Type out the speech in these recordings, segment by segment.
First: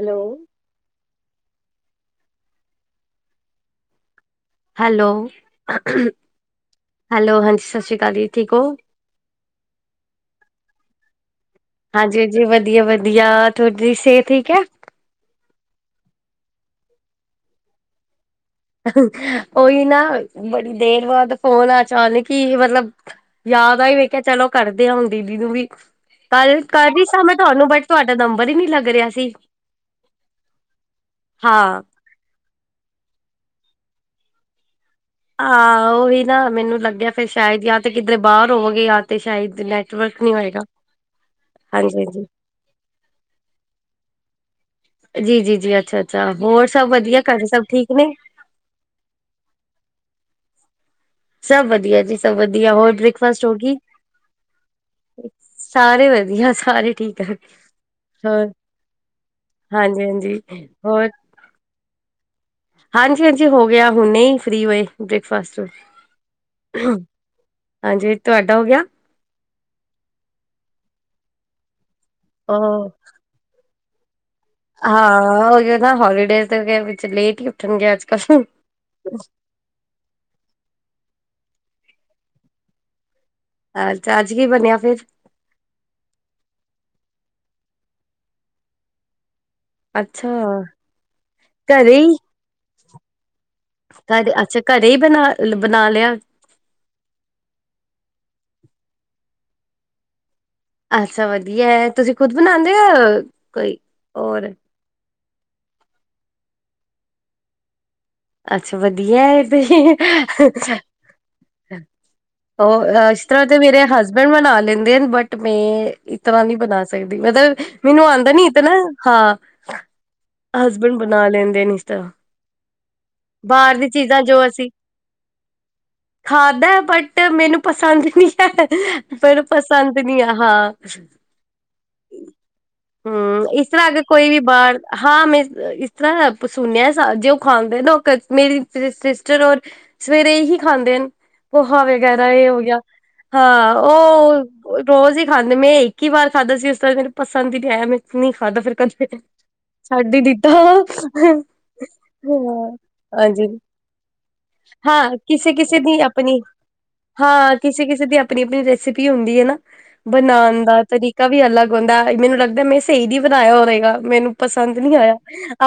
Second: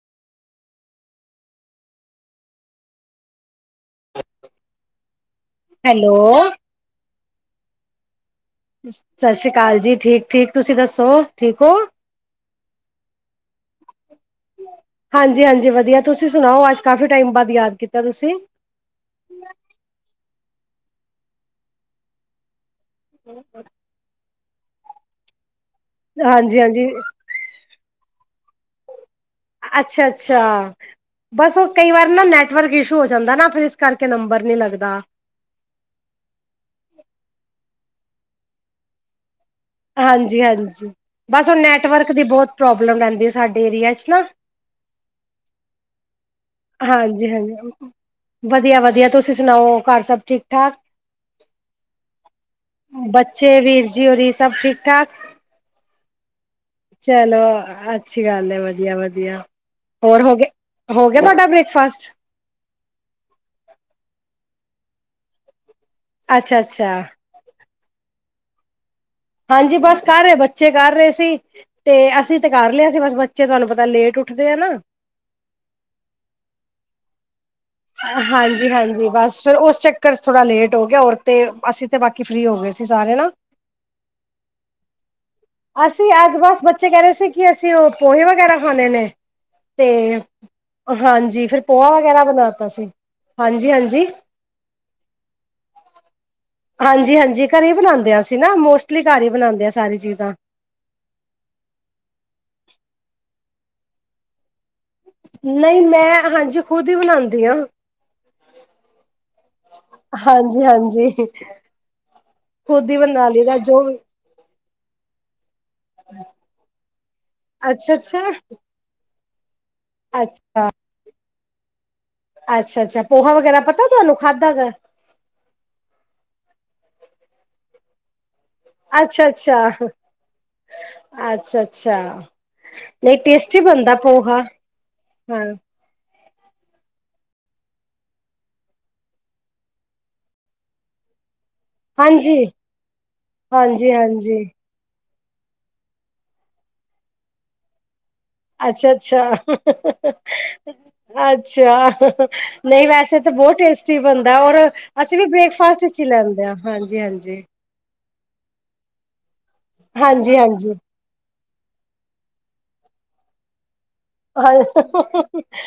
Hello hello hello, hello, ਹਾਂਜੀ ਸਸ ਸ੍ਰੀ ਕਾਲ ਜੀ। ਠੀਕ ਔ, ਸਤਿ ਸ੍ਰੀ ਅਕਾਲ ਜੀ ਠੀਕ-ਠੀਕ ਤੁਸੀਂ ਦੱਸੋ ਠੀਕ ਹੋ? ਹਾਂਜੀ ਜੀ, ਵਧੀਆ-ਵਧੀਆ। ਤੁਹਾਡੀ ਸੇਤ ਠੀਕ ਐ? ਹਾਂਜੀ-ਹਾਂਜੀ ਵਧੀਆ ਤੁਸੀਂ ਸੁਣਾਓ ਅੱਜ ਕਾਫੀ ਟਾਈਮ ਬਾਦ ਯਾਦ ਕੀਤਾ ਤੁਸੀਂ। ਉਹੀ ਨਾ ਬੜੀ ਦੇਰ ਬਾਦ ਫੋਨ ਅਚਾਨਕ ਈ ਮਤਲਬ ਯਾਦ ਆਈ ਮੈਂ ਕਿਆ ਚਲੋ ਕਰਦੇ ਆ ਹੁਣ ਦੀਦੀ ਨੂੰ ਵੀ। ਕੱਲ ਹਾਂਜੀ-ਹਾਂਜੀ ਕਰਰੀ ਸਾਂ ਮੈਂ ਤੁਹਾਨੂੰ ਬਟ ਤੁਹਾਡਾ ਨੰਬਰ ਹੀ ਨੀ ਲੱਗ ਰਿਹਾ ਸੀ। ਅੱਛਾ-ਅੱਛਾ ਬਸ ਉਹ ਹਾਂ ਕਈ ਵਾਰ ਨਾ ਨੈਟਵਰਕ ਇਸ਼ੂ ਹੋ ਜਾਂਦਾ ਨਾ ਫੇਰ ਇਸ ਕਰਕੇ ਨੰਬਰ ਨੀ ਲੱਗਦਾ। ਹਾਂ ਉਹੀ ਨਾ ਮੈਨੂੰ ਲੱਗਿਆ ਫੇਰ ਸ਼ਾਇਦ ਜਾਂ ਤੇ ਕਿਧਰੇ ਬਾਹਰ ਹੋਵੋਗੇ ਯਾ ਤੇ ਸ਼ਾਇਦ ਨੈ ਹਾਂਜੀ-ਹਾਂਜੀ ਬਸ ਉਹ ਹਾਂਜੀ ਨੈਟਵਰਕ ਹਾਂਜੀ ਦੀ ਬਹੁਤ ਪ੍ਰੋਬਲਮ ਰਹਿੰਦੀ ਆ ਸਾਡੇ ਏਰੀਆ ਚ ਨਾ। ਜੀ, ਜੀ, ਜੀ ਅੱਛਾ-ਅੱਛਾ ਹੋਰ ਸਭ ਵਧੀਆ ਘਰੇ ਸਭ ਹਾਂਜੀ-ਹਾਂਜੀ ਠੀਕ ਨੇ। ਵਧੀਆ-ਵਧੀਆ ਤੁਸੀਂ ਸੁਣਾਓ ਘਰ ਸਭ ਠੀਕ-ਠਾਕ। ਸਭ ਵਧੀਆ ਜੀ, ਸਭ ਵਧੀਆ ਹੋਰ ਬ੍ਰੇਕਫਾਸਟ ਹੋ ਬੱਚੇ ਗਈ। ਵੀਰ ਜੀ ਹੋਰੀ [unintelligible] ਸਾਰੇ ਵਧੀਆ ਸਾਰੇ ਠੀਕ ਆ ਚਲੋ ਅੱਛੀ ਹੋਰ ਗੱਲ ਏ ਵਧੀਆ-ਵਧੀਆ। ਹਾਂਜੀ ਹੋਰ ਹਾਂਜੀ ਹੋਗੇ ਹੋ ਗਿਆ ਤੁਹਾਡਾ ਬ੍ਰੇਕਫਾਸਟ। ਹਾਂਜੀ-ਹਾਂਜੀ ਹੋ ਗਿਆ ਹੁਣੇ ਹੀ ਫ੍ਰੀ ਹੋਏ ਬ੍ਰੇਕਫਾਸਟ ਅੱਛਾ-ਅੱਛਿਆ ਹਾਂਜੀ, ਤੁਹਾਡਾ ਹੋ ਗਿਆ? ਹਾਂਜੀ, ਬਸ ਕਰ ਰਹੇ ਬੱਚੇ ਕਰ ਰਹੇ ਸੀ, ਤੇ ਅਸੀਂ ਤੇ ਕਰ ਉਹ ਲਿਆ ਸੀ ਬਸ ਬ ਚੇ ਤੁਹਾਨੂੰ ਪਤਾ ਲੇਟ ਉੱਠਦੇ ਆ ਨਾ। ਹਾਂ, ਓਹੀਓ ਨਾ ਹੋਲੀਡੇਜ [unintelligible] ਲੇਟ ਹੀ ਉੱਠਣਗੇ ਅੱਜ ਕੱਲ ਹਾਂਜੀ-ਹਾਂਜੀ ਬਸ ਫੇਰ ਉਸ ਚੱਕ ਰ ਚ ਥੋੜਾ ਲੇਟ ਹੋ ਗਿਆ ਔਰ ਤੇ ਅਸੀਂ ਤੇ ਬਾਕੀ ਫ੍ਰੀ ਹੋ ਗਏ ਸੀ ਸਾਰੇ ਨਾ। ਅੱਛਾ, ਅੱਜ ਕੀ ਬਣਿਆ ਫੇਰ? ਅਸੀਂ ਅੱਜ ਬਸ ਬੱਚੇ ਕਹਿ ਰਹੇ ਸੀ ਕਿ ਅਸੀਂ ਉਹ ਪੋਹੇ ਵਗੈਰਾ ਖਾਣੇ ਨੇ। ਤੇ, ਅੱਛਾ ਹਾਂਜੀ ਫੇਰ ਪੋਹਾ ਵਗੈਰਾ ਬਣਾਤਾ ਸੀ। ਹਾਂਜੀ-ਹਾਂਜੀ, ਘਰ ਅੱਛਾ ਘਰੇ ਹੀ ਬਣਾ ਬਣਾ ਲਿਆ। ਹਾਂਜੀ-ਹਾਂਜੀ ਘਰੇ ਹੀ ਬਣਾਂਦੇ ਆ ਅਸੀ ਨਾ ਮੋਸਟਲੀ ਘਰ ਹੀ ਬਣਾਂਦੇ ਆ ਸਾਰੀ ਚੀਜ਼ਾਂ। ਅੱਛਾ, ਵਧੀਆ ਐ ਤੁਸੀਂ ਖੁਦ ਬਣਾਂਦੇ ਓ, ਕੋਈ ਔਰ। ਨਈ ਮੈਂ ਹਾਂਜੀ ਖੁਦ ਹੀ ਬਣਾਂਦੀ ਆਂ। ਅੱਛਾ ਵਧੀਆ ਇਹ ਤੇ ਹਾਂਜੀ-ਹਾਂਜੀ ਉਹ ਖੁਦ ਹੀ ਇਸ ਬਣਾ ਤਰ੍ਹਾਂ ਲਈਦਾ ਤੇ ਜੋ ਮੇਰੇ ਹਸਬੈਂਡ ਬਣਾ ਲੈਂਦੇ ਨੇ ਬਟ, ਮੈਂ ਇਸ ਤਰ੍ਹਾਂ ਨਹੀਂ ਬਣਾ ਸਕਦੀ ਮਤਲਬ ਅੱਛਾ ਮੈਨੂੰ ਅੱਛਾ ਆਂਦਾ ਨੀ ਇਤਨਾ ਹਾਂ, ਹਸਬੈਂਡ ਬਣਾ ਲੈਂਦੇ ਨੇ ਇਸ ਤਰ੍ਹਾਂ। ਅੱਛਾ-ਅੱਛਾ, ਪੋਹਾ ਵਗੈਰਾ ਬਾਹਰ ਪਤਾ ਦੀ ਤੁਹਾਨੂੰ ਚੀਜ਼ਾਂ ਖਾਧਾ ਗਾ? ਖਾਂਦਾ ਬਟ ਮੈਨੂੰ ਪਸੰਦ ਨਈ ਹੈ ਅੱਛਾ ਪਰ ਅੱਛਾ ਪਸੰਦ ਨੀ ਆਂ, ਹਾਂ ਅੱਛਾ ਅੱਛਾ ਨਹੀਂ ਹੂੰ, ਟੇਸਟੀ ਇਸ ਤਰ੍ਹਾਂ ਬਣਦਾ ਅਗਰ ਕੋਈ ਵੀ ਪੋਹਾ ਬਾਹਰ ਹਾਂ, ਮੈਂ ਅ ਸੁਣਿਆ ਸਾ, ਜੇ ਉਹ ਖਾਂਦੇ ਨੋ ਮੇਰੀ ਸ ਸਿਸਟਰ ਔਰ ਸਵੇਰੇ ਏਹੀ ਖਾਂਦੇ ਨ। ਪੋਹਾ ਵਗੈਰਾ ਹਾਂਜੀ ਇਹ ਹੋ ਗਿਆ, ਹਾਂ ਹਾਂਜੀ ਹਾਂਜੀ ਉਹ ਰੋਜ਼ ਹੀ ਖਾਂਦੇ ਮੈਂ ਇੱਕ ਹੀ ਵਾਰ ਖਾਂਦਾ ਸੀ ਉਸ ਕਰਕੇ ਮੈਨੂੰ ਪਸੰਦ ਹੀ ਨਹੀਂ ਆਇਆ ਮੈਂ ਨਹੀਂ ਖਾਧਾ ਫਿਰ ਅੱਛਾ, ਕਦੇ ਅੱਛਾ, ਛੱਡ ਹੀ ਦਿੱਤਾ। ਅੱਛਾ ਹਾਂ, ਨਈ ਵੈਸੇ ਤ ਤਾਂ ਹਾਂਜੀ ਬਹੁਤ ਟੇਸਟੀ ਬਣਦਾ ਔਰ ਹਾਂ ਅਸੀਂ ਵੀ ਕਿਸੇ ਕਿਸੇ ਬ੍ਰੇਕਫਾਸਟ ਦੀ ਵਿੱਚ ਹੀ ਆਪਣੀ ਲੈਂਦੇ ਆ ਹਾਂਜੀ, ਹਾਂਜੀ ਹਾਂ ਕਿਸੀ-ਕਿਸੀ ਦੀ ਆਪਣੀ-ਆਪਣੀ ਰੈਸਿਪੀ ਹੁੰਦੀ ਆ ਨਾ ਹਾਂਜੀ ਬਣਾਨ ਹਾਂਜੀ ਦਾ ਤਰੀਕਾ ਵੀ ਅਲੱਗ ਹੁੰਦਾ ਮੈਨੂੰ ਲੱਗਦਾ ਮੈਂ ਸਹੀ ਨੀ ਬਣਾਇਆ ਹੋਵੇਗਾ ਮੈਨੂੰ ਪਸੰਦ ਨੀ ਆਇਆ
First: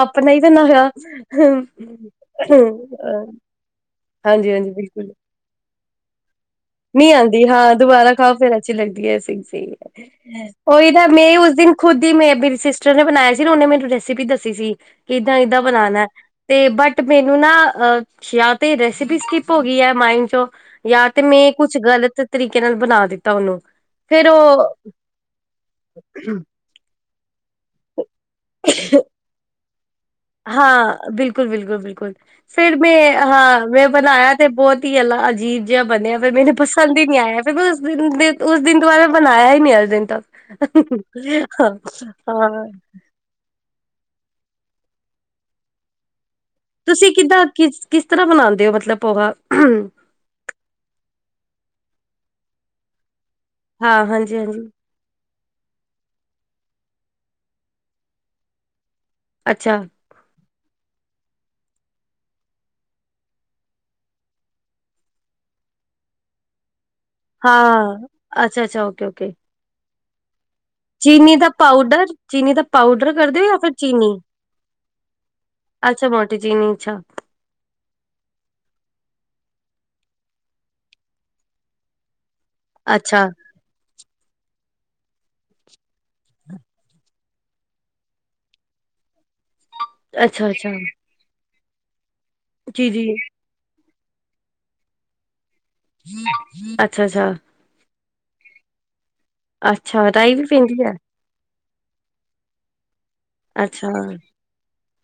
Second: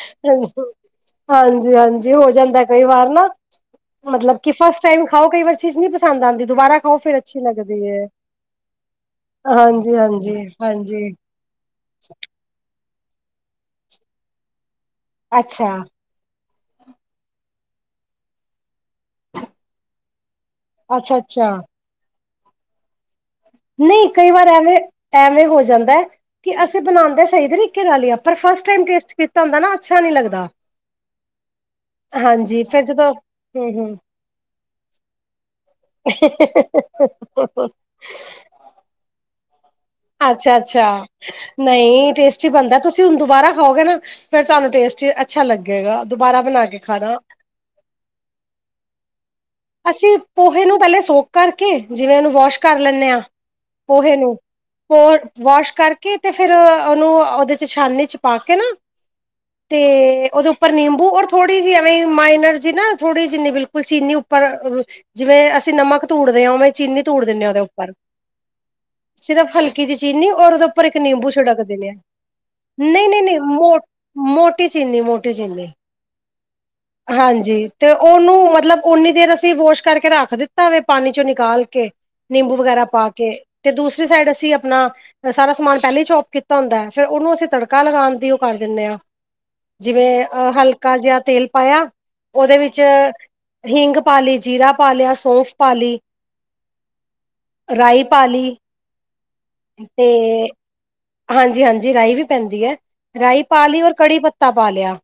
ਆਪਣਾ ਹੀ ਬਣਾਇਆ, ਹ ਹਾਂਜੀ ਹਾਂਜੀ ਹੋ ਜਾਂਦਾ ਹੂੰ, ਕਈ ਵਾਰ ਅਹ ਨਾ ਮਤਲਬ ਕਿ ਫਸਟ ਟੈਮ ਖਾਓ ਕਈ ਵਾਰ ਚੀਜ਼ ਨੀ ਪਸੰਦ ਆਂਦੀ ਦੁਬਾਰਾ ਖਾਓ ਨਹੀਂ ਫੇਰ ਅੱਛੀ ਆਉਂਦੀ ਹਾਂ ਲੱਗਦੀ ਏ। ਦੁਬਾਰਾ ਖਾਓ ਫੇਰ ਅੱਛੀ ਲੱਗਦੀ ਹੈ ਸਹੀ ਸਹੀ ਹੈ, ਉਹੀਦਾ ਹਾਂਜੀ ਮੈਂ ਉਸ ਦਿਨ ਖੁਦ ਹੀ ਮ ਮੇਰੀ ਸਿਸਟਰ ਨੇ ਬਣਾਇਆ ਸੀ ਨਾ, ਉਹਨੇ ਮੈਨੂੰ ਰੈਸਿਪੀ ਦੱਸੀ ਸੀ ਕਿ ਇਦਾਂ ਇਦਾਂ ਅੱਛਾ, ਬਣਾਉਣਾ ਤੇ ਬਟ ਮੈਨੂੰ ਨਾ, ਯਾ ਤੇ ਰੈਸੀਪੀ ਸਕਿਪ ਹੋ ਗਈ ਹੈ ਮਾਈਂਡ ਚੋ ਯ ਅੱਛਾ, ਤੇ ਅੱਛਾ ਮੈਂ ਕੁਛ ਗ਼ਲਤ ਤਰੀਕੇ ਨਾਲ ਬਣਾ ਦਿੱਤਾ ਉਹਨੂੰ ਨਹੀਂ ਫੇਰ ਕਈ ਵਾਰ ਉਹ ਐਵੇਂ ਐਵੇਂ ਹੋ ਜਾਂਦਾ ਹੈ, ਕਿ ਅਸੀਂ ਬਣਾਉਦੇ ਸਹੀ ਤਰੀਕੇ ਨਾਲ ਹੀ ਆਂ ਲੱਗਦਾ। ਹਾਂ ਬਿਲਕੁਲ ਬਿਲਕੁਲ ਬਿਲਕੁਲ ਹਾਂਜੀ ਫੇਰ ਮੈਂ ਜਦੋਂ ਹਾਂ ਹੂੰ, ਮੈਂ ਹੂੰ ਬਣਾਇਆ ਤੇ ਬਹੁਤ ਹੀ ਅ ਅਜੀਬ ਜਿਹਾ ਬਣਿਆ, ਫਿਰ ਮੈਨੂੰ ਪਸੰਦ ਹੀ ਨਹੀਂ ਆਇਆ ਫ ਉਸ ਦਿਨ ਉਸ ਦਿਨ ਤੋਂ ਬਾਅਦ ਮੈਂ ਬਣਾਇਆ ਹੀ ਨੀ ਹਰ ਦਿਨ ਤੱਕ ਅੱਛਾ ਅੱਛਾ, ਹਾਂ ਨਹੀਂ ਟੇਸਟੀ ਹਾਂ ਬਣਦਾ ਤੁਸੀਂ ਹੁਣ ਦੁਬਾਰਾ ਖਾਓਗੇ ਨਾ ਫੇਰ ਤੁਹਾਨੂੰ ਟੇਸਟ ਅੱਛਾ ਲੱਗੇਗਾ, ਦੁਬਾਰਾ ਬਣਾ ਕੇ ਤੁਸੀਂ ਖਾਣਾ ਕਿੱਦਾਂ ਕਿਸ ਕਿਸ ਤਰ੍ਹਾਂਹ ਬਨਾਉਂਦੇ ਹੋ, ਮਤਲਬ ਪੋਹਾਂ? ਅਸੀਂ ਪੋਹੇ ਨੂੰ ਪਹਿਲੇ ਸੋਕ ਕਰਕੇ, ਜਿਵੇਂ ਉਹਨੂੰ ਵਾਸ਼ ਕਰ ਲੈਂਦੇ ਹਾਂ ਹਾਂ ਪੋਹੇ ਹਾਂਜੀ ਨੂੰ ਹਾਂਜੀ ਵਾਸ਼ ਕਰਕੇ, ਤੇ ਫੇਰ ਉਹਨੂੰ ਉਹਦੇ ਚ ਛਾਨਨੀ ਚ ਪਾ ਕੇ ਨਾ ਅੱਛਾ ਤੇ ਉਹਦੇ ਉਪਰ ਨਿੰਬੂ ਔਰ ਥੋੜੀ ਜਿਹੀ ਐਵੇਂ ਮਾਈਨਰ ਜੀ ਨਾ ਥੋੜੀ ਜਿਨੀ ਬਿਲਕੁਲ ਚੀਨੀ ਉੱਰ ਪਰ ਜਿਵੇਂ ਅਸੀਂ ਨਮਕ ਥੁੜਦੇ ਆਂ ਉਵੇਂ ਚੀਨੀ ਥੁੜ ਦਿੰਨੇ ਆਂ ਉਹਦੇ ਉੱਪਰ, ਹਾਂ ਅੱਛਾ ਅੱਛਾ ਓਕੇ ਓਕੇ ਸਿਰਫ਼ ਹਲਕੀ ਚ ਚੀਨੀ ਔਰ ਉਹਦੇ ਉੱਪਰ ਇੱਕ ਨਿੰਬੂ ਚੀਨੀ ਦਾ ਛਿੜਕ ਦਿੰਣੇ ਆ, ਪਾਊਡਰ ਚੀਨੀ ਦਾ ਨਹੀਂ ਪਾਊਡਰ ਨਹੀਂ ਕਰਦੇ ਨਹੀਂ ਹੋ ਜਾਂ ਫਿਰ ਚੀਨੀ ਮੋਟੀ ਚੀਨੀ ਮੋਟੀ ਚੀਨੀ ਅੱਛਾ ਮੋਟੀ ਜੀਨੀ ਚਾ ਹਾਂਜੀ ਤੇ ਉਹਨੂੰ ਮਤਲਬ ਉਨੀ ਦੇਰ ਅਸੀਂ ਵੋਸ਼ ਕਰਕੇ ਰੱਖ ਦਿੱਤਾ ਵੇ, ਪਾਣੀ ਚੋਂ ਨਿਕਾਲ ਕੇ ਨਿੰਬੂ ਵਗੈਰਾ ਪਾ ਅੱਛਾ ਕੇ, ਤੇ ਦੂਸਰੀ ਸਾਈਡ ਅਸੀਂ ਆਪਣਾ ਸਾਰਾ ਸਮਾਨ ਪਹਿਲਾਂ ਹੀ ਚੋਪ ਕੀਤਾ ਹੁੰਦਾ, ਫਿਰ ਉਹਨੂੰ ਅਸੀਂ ਤੜਕਾ ਲਗਾਉਣ ਦੀ ਉਹ ਕਰ ਦਿੰਦੇ ਹਾਂ ਜਿਵੇਂ ਅੱਛਾ ਅਹ ਅੱਛਾ ਹਲਕਾ ਜਿਹਾ ਤੇਲ ਪਾਇਆ, ਉਹਦੇ ਵਿੱਚ ਜੀ ਜੀ ਹਿੰਗ ਪਾ ਲੀ, ਜੀਰਾ ਪਾ ਲਿਆ, ਸੌਫ ਅੱਛਾ ਅੱਛਾ ਰਾਈ ਪਾ ਲਈ ਅੱਛਾ ਰਾਈ ਵੀ ਤੇ ਪੀਂਦੀ ਹੈ ਹਾਂਜੀ ਹਾਂਜੀ ਰਾਈ ਵੀ ਪੈਂਦੀ ਹੈ, ਰਾਈ ਪਾ ਲਈ ਅੱਛਾ ਔਰ ਕੜੀ ਪੱਤਾ ਪਾ ਲਿਆ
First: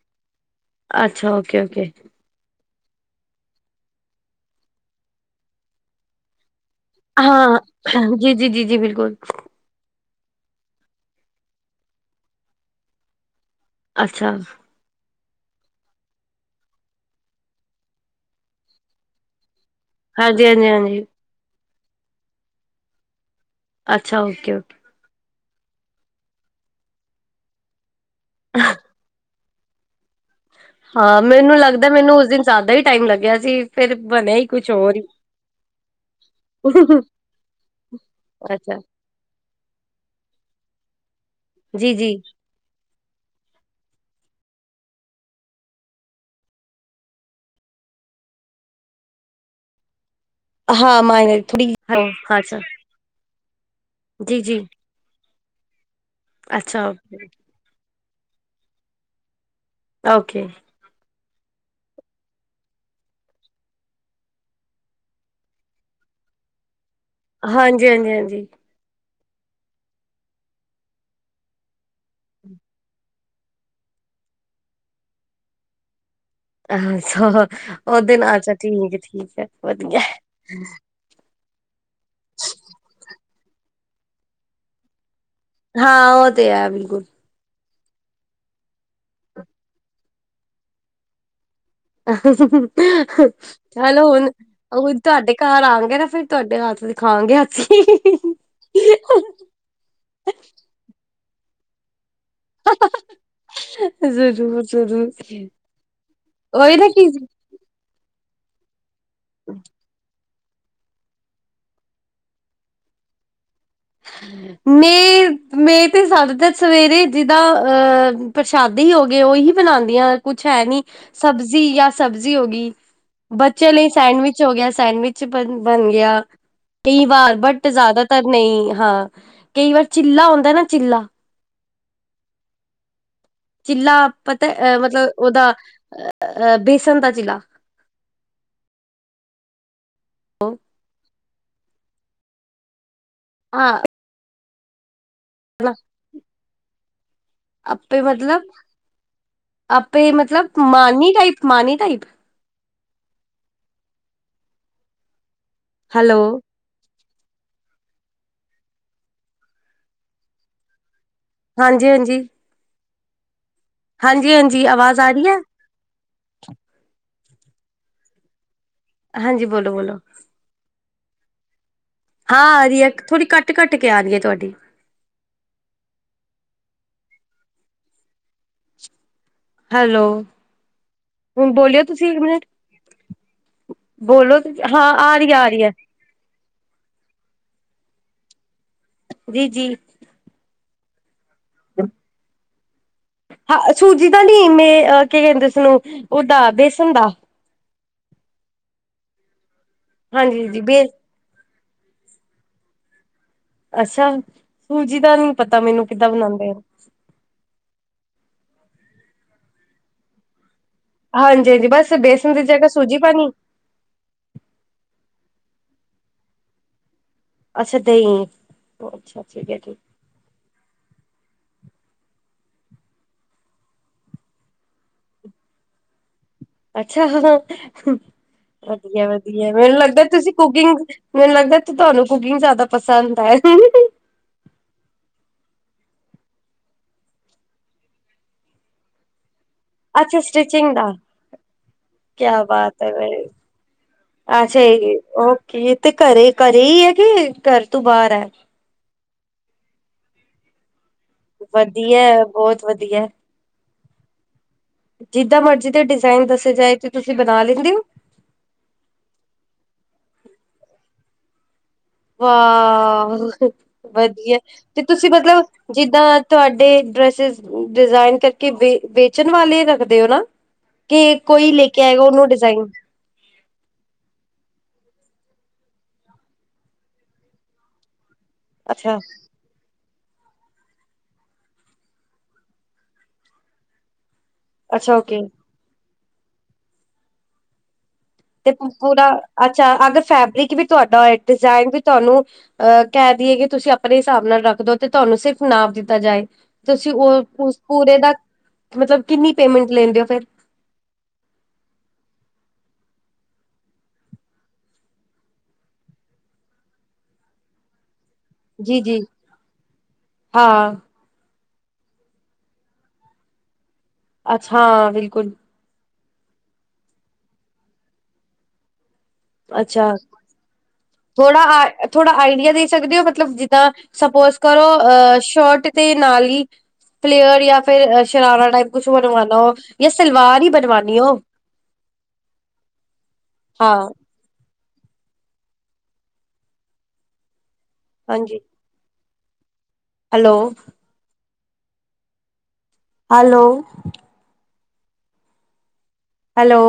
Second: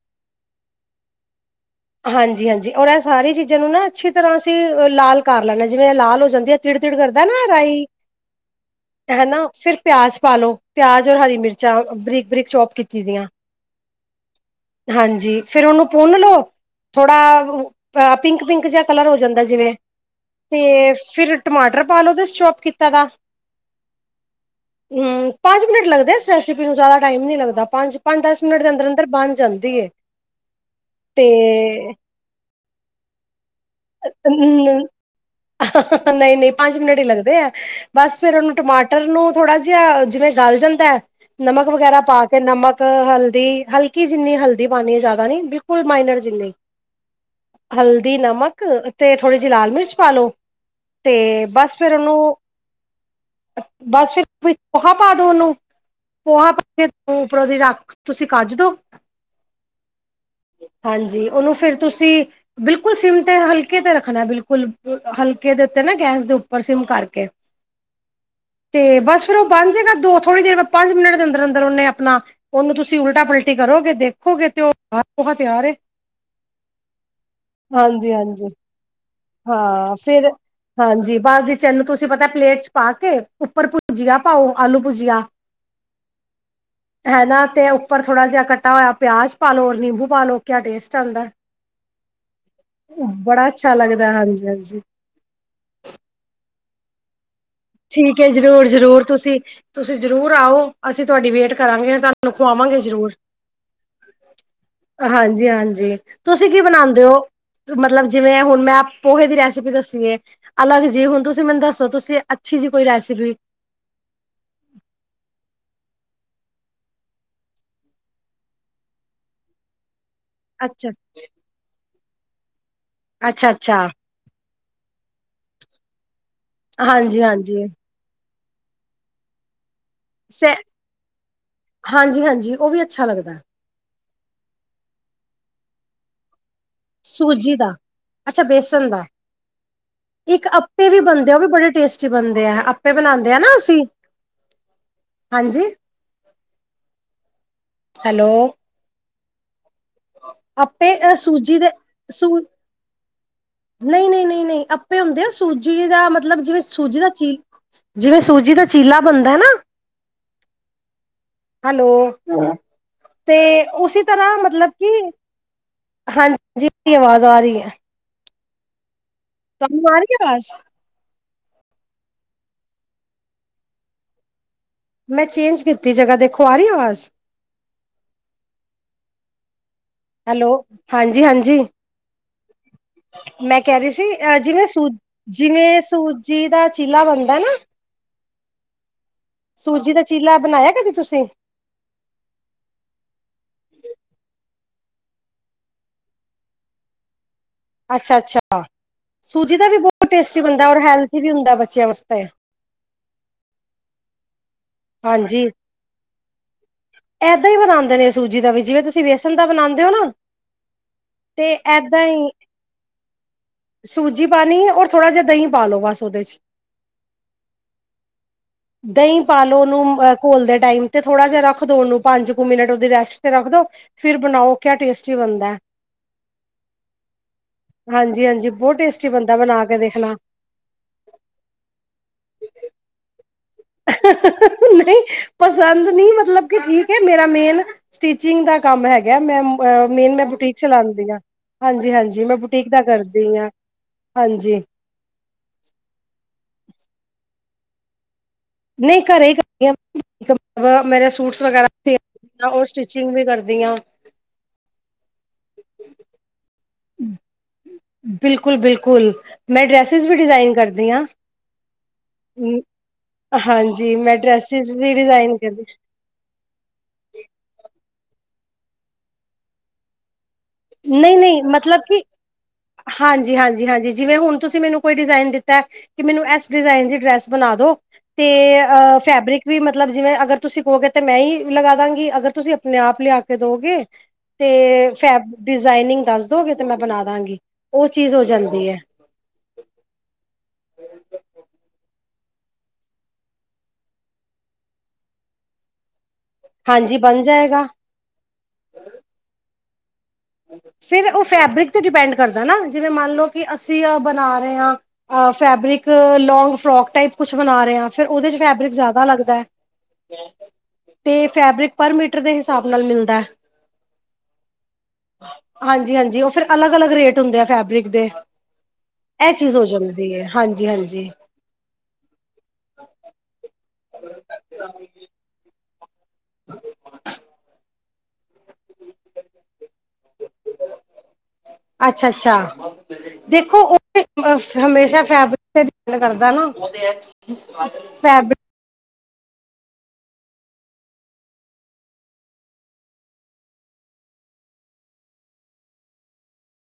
ਅੱਛਾ ਓਕੇ ਓਕੇ ਹਾਂਜੀ ਹਾਂਜੀ ਔਰ ਇਹ ਸਾਰੀ ਚੀਜ਼ਾਂ ਨੂੰ ਨਾ ਅੱਛੀ ਤਰ੍ਹਾਂਹ ਅਸੀਂਹ ਲਾਲ ਕਰ ਲੈਂਣਾ ਹੈ, ਜਿਵੇਂ ਇਹ ਲਾਲ ਹੋ ਜਾਂਦੀ ਹੈ ਤਿੜ ਤਿੜ ਕਰਦਾ ਨਾ ਹਾਂ ਰਾਈ, ਜੀ ਜੀ ਜੀ ਜੀ ਬਿਲਕੁਲ ਹੈਨਾ ਫਿਰ ਪਿਆਜ਼ ਪਾਲੋ ਪਿਆਜ ਔਰ ਹਰੀ ਮਿਰਚਾਂ ਬਰੀਕ ਬਰੀਕ ਚੋਪ ਕੀਤੀ ਦੀਆਂ ਅੱਛਾ ਹਾਂਜੀ ਫੇਰ ਉਹਨੂੰ ਪੁੰਨ ਲਓ ਥੋੜਾ ਪਿੰਕ ਪਿੰਕ ਜਿਹਾ ਕਲਰ ਹੋ ਜਾਂਦਾ ਜਿਵੇਂ ਹਾਂਜੀ ਤੇ ਹਾਂਜੀ ਹਾਂਜੀ ਫਿਰ ਟਮਾਟਰ ਪਾ ਲਓ, ਤੁਸੀ ਚੋਪ ਕੀਤਾ ਦਾ ਅੱਛਾ ਔਕੇ ਔਕੇ ਹਮ ਪੰਜ ਮਿੰਟ ਲੱਗਦੇ ਇਸ ਰੈਸਿਪੀ ਨੂੰ ਜ਼ਿਆਦਾ ਟਾਈਮ ਨੀ ਲੱਗਦਾ, ਪੰਜ ਪੰਜ ਦਸ ਮਿੰਟ ਦੇ ਅੰਦਰ ਅੰ ਫਿਰ ਬਣ ਜਾਂਦੀ ਏ ਹਾਂ ਮੈਨੂੰ ਲੱਗਦਾ ਮੈਨੂੰ ਉਸ ਦਿਨ ਜ਼ਿਆਦਾ ਹੀ ਟਾਈਮ ਲੱਗਿਆ ਸੀ, ਫੇਰ ਬਣਿਆ ਹੀ ਕੁਛ ਹੋਰ ਹੀ ਨਹੀਂ ਨਹੀਂ ਪੰਜ ਮਿੰਟ ਹੀ ਲੱਗਦੇ ਐ ਬਸ ਫੇਰ ਉਹਨੂੰ ਅੱਛਾ ਟਮਾਟਰ ਨੂੰ ਥੋੜਾ ਜਿਹਾ, ਜਿਵੇਂ ਗਲ ਜਾਂਦਾ ਹੈ ਨਮਕ ਵਗੈਰਾ ਪਾ ਕੇ ਨਮਕ ਅਹ ਹਲਦੀ ਹਲਕੀ ਜਿੰਨੀ ਹਲਦੀ ਪਾਉਣੀ ਹੈ ਜ਼ਿਆਦਾ ਨੀ ਬਿਲਕੁਲ ਮਾਈਨਰ ਜਿੰਨੀ। ਹਲਦੀ, ਨਮਕ ਤੇ ਥੋੜ੍ਹੀ ਜਿਹੀ ਲਾਲ ਮਿਰਚ ਪਾ ਲੋੋ। ਤੇ ਬਸ ਫੇਰ ਓਨੂੰ, ਬਸ ਫਿਰ ਪੋਹਾ ਪਾਦੋ ਓਨੂੰ, ਪੋਹਾ ਪਾ ਕੇ ਉਪਰੋਂ ਦੀ ਰਾਖ ਤੁਸੀਂ ਕੱਜ ਦੋ। ਓਕੇ। ਹਾਂਜੀ, ਓਨੂੰ ਫਿਰ ਤੁਸੀਂ ਬਿਲਕੁਲ ਸਿਮ ਤੇ ਹਲਕੇ ਤੇ ਰੱਖਣਾ ਬਿਲਕੁਲ ਹਲਕੇ ਦੇ ਉੱਤੇ ਨਾ ਗੈਸ ਦੇ ਉੱਪਰ ਸਿਮ ਕਾਰਕੇ। ਹਾਂਜੀ, ਹਾਂਜੀ, ਹਾਂਜੀ। ਤੇ ਬਸ ਫੇਰ ਓ ਬਣ ਜੇਗਾ, ਦੋ ਥੋੜ੍ਹੀ ਦੇਰ ਪੰਜ ਮਿੰਟ ਦੇ ਅੰਦਰ-ਅੰਦਰ ਓਨੇ ਅਪਣਾ ਓਨੂੰ ਤੁਸੀਂ ਉਲਟਾ-ਪਲਟੀ ਕਰੋਗੇ ਦੇਖੋਗੇ, ਤੇ ਓ ਪੋਹਾ ਤਿਆਰ ਏ। ਹਾਂਜੀ ਓਦੇ ਨਾਲ ਹਾਂਜੀ ਅੱਛਾ ਠੀਕੈ-ਠੀਕੈ ਹਾਂ ਵਧੀਐ। ਫਿਰ ਹਾਂਜੀ, ਬਾਦ ਚ ਬੱਚਿਆਂ ਨੂੰ ਤੁਸੀਂ ਪਤਾ ਪਲੇਟ ਚ ਪਾ ਕੇ ਉੱਪਰ ਪੂਜੀਆਂ ਪਾਓ, ਆਲੂ ਪੂਜੀਆਂ। ਹਾਂ, ਓ ਤੇ ਹੈ ਬਿਲਕੁਲ। ਹੈਨਾ ਤੇ ਉੱਪਰ ਥੋੜ੍ਹਾ ਜੇਆ ਕੱਟਾ ਹੋਆ ਪਿਆਜ ਪਾਲੋ, ਹੋਰ ਨਿੰਬੂ ਪਾਲ ਲੋ ਕਿਆ ਟੇਸਟ ਆਂਦੈ। ਅੱਛਾ ਹੈਲੋ ਲੱਗਦਾ ਹੁਣ ਹਾਂਜੀ ਹਾਂਜੀ ਤੁਆਡੇ ਘਰ ਆਨਗੇ ਨਾ ਫੇਰ ਤੁਆਡੇ ਹੱਥ ਖਾਵਾਂਗੇ ਅਸੀ। ਠੀਕ ਏ, ਜਰੂਰ-ਜਰੂਰ, ਤੁਸੀ ਤੁਸੀ ਜਰੂਰ ਆਓ, ਅਸੀ ਤੁਆਡੀ ਵੇਟ ਕਰਾਂਗੇ। ਤੁਆਨੂੰ ਤੁਆਨੂੰ ਖਵਾਵਾਂਗੇ ਜਰੂਰ। ਜ਼ਰੂਰ ਜ਼ਰੂਰ ਹਾਂਜੀ-ਹਾਂਜੀ, ਤੁਸੀਂ ਕੀ ਉਹੀ ਨਾ ਬਣਾਉਂਦੇ ਓ? ਕਿ ਮਤਲਬ ਜਿਵੇਂ ਹੋਣ ਮੈਂ ਪੋਹੇ ਦੀ ਰੈਸਪੀ ਦੱਸੀਏ, ਅਲੱਗ ਜੀ ਹੁਨ ਤੁਸੀਂ ਮੈਨੂੰ ਦੱਸੋ ਤੁਸੀਂ ਅੱਛੀ ਜੀ ਕੋਈ ਰੈਸਿਪੀ। ਮੇ ਮੇ ਤੇ ਜਾਦਾਤਰ ਸਵੇਰੇ ਜਿੰਦਾ ਅ ਪ੍ਰਸ਼ਾਦ ਦੀ ਹੋ ਗਏ ਓਹੀ ਬਣਾਦੀਆਂ। ਕੁਛ ਹੈਨੀ। ਅੱਛਾ ਸਬਜ਼ੀ ਜਾਂ ਸਬਜ਼ੀ ਹੋ ਗਈ, ਬੱਚੇਆਂ ਅੱਛਾ ਲਈ ਸੈਂਡਵਿਚ ਵਿਚ ਹੋ ਗਿਆ ਸੈਂਡਵਿਚ ਬ ਬਣ ਗਿਆ, ਕਈ ਹਾਂਜੀ ਵਾਰ ਬਟ ਹਾਂਜੀ ਜ਼ਿਆਦਾ ਤਾਂ ਨਈਂ ਹਾਂ, ਕਈ ਵਾਰ ਚਿੱਲਾ ਹੁੰਦਾ ਨਾ ਚਿੱਲਾ। ਹਾਂਜੀ-ਹਾਂਜੀ, ਓ ਵੀ ਅੱਛਾ ਲੱਗਦਾ। ਚਿੱਲਾ ਪਤਾ ਅ ਮਤਲਬ ਓਦਾ ਬੇਸ ਸੂਜੀ ਦਾ ਅੱਛਾ, ਬੇਸਨ ਦਾ। ਇੱਕ ਅੱਪੇ ਵੀ ਬਣਦੇ ਆ। ਓਵੀ ਬੜੇ ਟੇਸਟੀ ਬਣਦੇ ਆ ਅੱਪੇ ਬਣਾਉਦੇ ਆ ਨਾ ਹਾਂ ਅਸੀ। ਹਾਂਜੀ। ਅੱਪੇ ਹੈਲੋ ਮਤਲਬ ਅੱਪੇ ਮਤਲਬ ਆਪੇ ਮਾਨੀ ਅ ਟਾਈਪ ਸੂਜੀ ਮਾਨੀ ਟਾਈਪ। ਨਈਂ-ਨਈਂ, ਨਈਂ-ਨਈਂ ਅੱਪੇ ਹੁੰਦੇ ਆ ਸੂਜੀ ਦਾ ਹੈਲੋ ਮਤਲਬ ਜਿਵੇਂ ਸੂਜੀ ਦਾ ਚੀਜ ਜਿਵੇਂ ਸੂਜੀ ਦਾ ਚੀਲਾ ਬਣਦੈ ਨਾ ਹਾਂਜੀ ਹੈਲੋ, ਹਾਂਜੀ ਤੇ ਉਸੀ ਤਰ੍ਹਾਂ ਮਤਲਬ ਕਿ ਆਰਿਐ। ਹਾਂਜੀ, ਆਵਾਜ਼ ਆ ਰੀਐ। ਹਾਂਜੀ ਬੋਲੋ ਤੁਆਨੂੰ ਬੋਲੋ ਆ ਰੀਏ, ਆਵਾਜ਼? ਹਾਂ, ਆ ਰੀਏ, ਥੋੜ੍ਹੀ ਕੱਟ-ਕੱਟ ਕੇ ਆ ਰੀਏ ਤੁਆਡੀ। ਮੈਂ ਚੇਂਜ ਕੀਤੀ ਜਗ੍ਹਾ ਦੇਖੋ, ਆ ਰੀਏ ਆਵਾਜ਼? ਹੈਲੋ। ਹੈਲੋ, ਹੁਣ ਹਾਂਜੀ-ਹਾਂਜੀ। ਬੋਲਿਓ ਤੁਸੀਂ ਇੱਕ ਮਿੰਟ ਮੈਂ ਕੈ ਰੀਸੀ, ਬੋਲੋ ਜਿਵੇਂ ਸੂ ਹਾਂ ਆ ਰਹੀ ਆ ਰਹੀ ਹੈ ਜਿਵੇਂ ਸੂ ਜੀ ਦਾ ਚੀਲਾ ਬਣਦਾ ਨਾ, ਜੀ ਜੀ ਸੂਜੀ ਦਾ ਚੀਲਾ ਬਣਾਇਆ ਕਦੀ ਤੁਸੀ? [inaudible] ਹਾਂ, ਆਛੂ ਜੀਦਾ ਦੀ ਮੇ ਕੀ ਕਹਿੰਦੇ ਉਸਨੂੰ ਉਹਦਾ ਬੇਸਨ ਦਾ। ਅੱਛਾ-ਅੱਛਾ ਸੂਜੀ ਦਾ ਵੀ ਬੋਤ ਟੇਸਟੀ ਹਾਂਜੀ ਜੀ ਬਣਦਾ ਔਰ ਬੇ ਹੈਲਥੀ ਵੀ ਹੁੰਦਾ ਬੱਚਿਆਂ ਵਾਸਤੇ। ਅੱਛਾ ਸੂਜੀ ਦਾ ਨੀ ਹਾਂਜੀ ਪਤਾ ਮੈਨੂੰ ਕਿੱਦਾਂ ਬਣਾਉਂਦੇ ਆ। ਏਦਾਂ ਹੀ ਬਣਾਉਂਦੇ ਨੇ ਸੂਜੀ ਦਾ ਵੀ ਜਿਵੇਂ ਤੁਸੀਂ ਬੇਸਣ ਦਾ ਬਣਾਉਂਦੇ ਹੋ ਨਾ। ਤੇ ਹਾਂਜੀ-ਹਾਂਜੀ, ਬਸ ਏਦਾਂ ਹੀ ਬੇਸਨ ਦੀ ਜਗਾ ਸੂਜੀ ਪਾਣੀ। ਸੂਜੀ ਪਾਣੀ ਏ ਔਰ ਥੋੜਾ ਜਿਹਾ ਦਹੀਂ ਪਾ ਲਉ ਬਸ ਉਹਦੇ ਚ। ਅੱਛਾ ਦਹੀਂ, ਦਹੀਂ ਅੱਛਾ ਪਾ ਠੀਕ ਹੈ ਲੋ ਠੀਕ। ਉਹਨੂੰ ਘੋਲਦੇ ਟਾਈਮ ਤੇ ਥੋੜਾ ਜਿਹਾ ਰੱਖ ਦੋ ਉਹਨੂੰ ਪੰਜ ਕੁ ਮਿੰਟ ਉਹਦੀ ਰੈਸਟ ਤੇ ਰੱਖ ਦੋ। ਫਿਰ ਬਣਾਓ ਕਿਆ ਟੇਸਟੀ ਬਣਦਾ ਐ। ਅੱਛਾ ਜਦੋਂ ਹਾਂਜੀ ਹਾਂਜੀ ਬਹੁਤ ਟੇਸਟੀ ਬਣਦਾ ਵਧੀਆ-ਵਧੀਆ ਬਣਾ ਕੇ ਮੈਨੂੰ ਲੱਗਦਾ ਦੇਖਣਾ ਤੁਸੀਂ ਕੁਕਿੰਗ, ਮੈਨੂੰ ਲੱਗਦਾ ਤੇ ਤੁਹਾਨੂੰ ਕੁਕਿੰਗ ਜ਼ਿਆਦਾ ਪਸੰਦ ਹੈ? ਨਹੀਂ ਪਸੰਦ ਨਹੀਂ ਏ ਮਤਲਬ ਕਿ ਠੀਕ ਹੈ ਮੇਰਾ ਮੇਨ ਸਟਿਚਿੰਗ ਦਾ ਕੰਮ ਹੈਗਾ, ਮੈਂਮ। ਅ ਮੇਨ ਅੱਛਾ ਮੈਂ ਬੁਟੀਕ ਸਟਿਚਿੰਗ ਦਾ ਚਲਾਉਂਦੀ ਹਾਂ। ਹਾਂਜੀ-ਹਾਂਜੀ ਮੈਂ ਕਿਆ ਬੁਟੀਕ ਬਾਤ ਦਾ ਹੈ ਵੈਰੀ ਕਰਦੀ ਹਾਂ। ਅੱਛਾ ਹਾਂਜੀ ਓਕੇ ਤੇ ਘਰੇ- ਘਰੇ ਹੀ ਹੈ, ਕਿ ਘਰ ਤੋ ਬਾਹਰ ਹੈ? ਨਹੀਂ ਘਰੇ ਈ ਕਰਦੀ ਆ ਮੇਰੇ ਸੂਟਸ ਵਧੀਆ ਵਗੈਰਾਆਂ ਬਹੁਤ ਔਰ ਵਧੀਆ ਸਟਿਚਿੰਗ ਵੀ ਕਰਦੀਆਂ। ਜਿੱਦਾਂ ਮਰਜ਼ੀ ਦੇ ਡਿਜ਼ਾਇਨ ਦੱਸੇ ਜਾਏ ਤੇ ਤੁਸੀਂ ਬਣਾ ਲੈਂਦੇ ਹੋ? ਬਿਲਕੁਲ-ਬਿਲਕੁਲ। ਮੈਂ ਡਰੈਸਿਸ ਵੀ ਡਿਜ਼ਾਇਨ ਕਰਦੀ ਹਾਂ। [unintelligible] ਵਾਹ ਹਾਂਜੀ ਮੈਂ ਵਧੀਆ ਡਰੈਸਿਸ ਤੇ ਵੀ ਤੁਸੀਂ ਡਿਜ਼ਾਇਨ ਮਤਲਬ ਕਰਦੀ ਜਿੱਦਾਂ- ਤੁਹਾਡੇ ਡਰੈਸਿਸ ਡਿਜ਼ਾਇਨ ਕਰਕੇੇ ਵੇਚਣ ਵਾਲੇ ਰੱਖਦੇ ਹੋ ਨਾ। ਕਿ ਨਹੀਂ ਨਹੀਂ ਕੋਈ ਲੈ ਮਤਲਬ ਕੇ ਆਏਗਾ ਕਿ ਉਹਨੂੰ ਡਿਜ਼ਾਇਨ- ਹਾਂਜੀ- ਹਾਂਜੀ ਹਾਂਜੀ ਜਿਵੇਂ ਹੁਣ ਤੁਸੀਂ ਮੈਨੂੰ ਕੋਈ ਡਿਜ਼ਾਇਨ ਦਿੱਤਾ ਏ। ਕਿ ਮੈਨੂੰ ਇਸ ਡਿਜ਼ਾਇਨ ਦੀ ਡਰੈਸ ਬਣਾ ਦੋ, ਤੇ ਅ ਅੱਛਾ ਫੈਬਰਿਕ- ਵੀ ਮਤਲਬ ਜਿਵੇਂ ਅਗਰ ਤੁਸੀਂ ਕਹੋਗੇ ਤਾਂ ਮੈਂ ਹੀ ਲਗਾ ਦਾਂਗੀ ਅਗਰ ਤੁਸੀਂ ਆਪਣੇ ਆਪ ਲਿਆ ਕੇ ਦੋਗੇ- ਤੇ ਅੱਛਾ ਓਕੇ ਫੈਬ ਡਿਜ਼ਾਇਨਿੰਗ ਦੱਸ ਦੋਗੇ ਤੇ ਮੈਂ ਬਣਾ ਦਾਂਗੀ, ਉਹ ਚੀਜ਼ ਹੋ ਜਾਂ- ਤੇ ਪੂਰਾ ਅੱਛਾ ਅਗਰ ਫੈਬਰਿਕ ਵੀ ਤੁਹਾਡਾ ਏ ਡਿਜ਼ਾਇਨ ਵੀ ਤੁਹਾਨੂੰ- ਅਹ ਕਹਿ ਦੇਈਏ ਕਿ ਤੁਸੀਂ ਆਪਣੇ ਹਿਸਾਬ ਨਾਲ ਰੱਖਦੋ ਤੇ ਤੁਹਾਨੂੰ ਸਿਰਫ਼ ਨਾਪ ਦਿੱਤਾ ਜਾਏ। ਤੁਸੀਂ ਹਾਂਜੀ ਬਣ ਉਹ ਉਸ ਜਾਏਗਾ ਪੂਰੇ ਦਾ, ਮਤਲਬ ਕਿੰਨੀ ਪੇਮੈਂਟ ਲੈਂਦੇ ਹੋ ਫੇਰ। ਫਿਰ ਉਹ ਫੈਬਰਿਕ ਤੇ ਡਿਪੈਂਡ ਕਰਦਾ ਨਾ ਜਿਵੇਂ ਮੰਨ ਲਓ ਕਿ ਅਸੀਂ ਆ ਬਣਾ ਰਹੇ ਹਾਂ। ਫੈਬਰਿਕ ਲੌਗ ਫਰੋਕ ਟਾਈਪ ਕੁਛ ਬਣਾ ਰਹੇ ਆ। ਫੇਰ ਉਹਦੇ ਚ ਫੈਬਰਿਕ ਜੀ ਜੀ ਜ਼ਿਆਦਾ ਲੱਗਦਾ ਏ ਹਾਂ ਅਤੇ ਫੈਬਰਿਕ ਪਰ ਮੀਟਰ ਦੇ ਹਿਸਾਬ ਨਾਲ ਮਿਲਦਾ। ਅੱਛਾ ਬਿਲਕੁਲ। ਹਾਂਜੀ- ਹਾਂਜੀ ਉਹ ਫੇਰ ਅਲੱਗ- ਅਲੱਗ ਰੇਟ ਹੁੰਦੇ ਏ ਫੈਬਰਿਕ ਦੇ। ਇਹ ਚੀਜ਼ ਹੋ ਅੱਛਾ ਜਾਂਦੀ ਹੈ, ਹਾਂਜੀ- ਹਾਂਜੀ। ਥੋੜਾ ਥੋੜਾ ਆਈਡੀਆ ਦੇ ਸਕਦੇ ਹੋ ਮਤਲਬ ਜਿੱਦਾਂ ਸਪੋਜ ਕਰੋ ਸੋ਼ਟ- ਦੇ ਨਾਲ ਹੀ ਪਲੇਅਰ ਜਾਂ ਫੇਰ- ਸ਼ਰਾਰਾ ਟਾਈਪ ਕੁਛ ਬਣਵਾਉਣਾ ਉਹ ਜਾਂ ਸਲਵਾਰ ਹੀ ਬਣਵਾਨੀ ਹੋ। ਅੱਛਾ- ਅੱਛਾ। ਦੇਖੋ ਹਾਂ ਉਹ- ਹਮੇਸ਼ਾ ਫੈਬਰਿਕ ਤੇ ਡਿਪ ਕਰਦਾ ਨਾ- ਫੈਬ ਹਾਂਜੀ। Hello- hello- hello-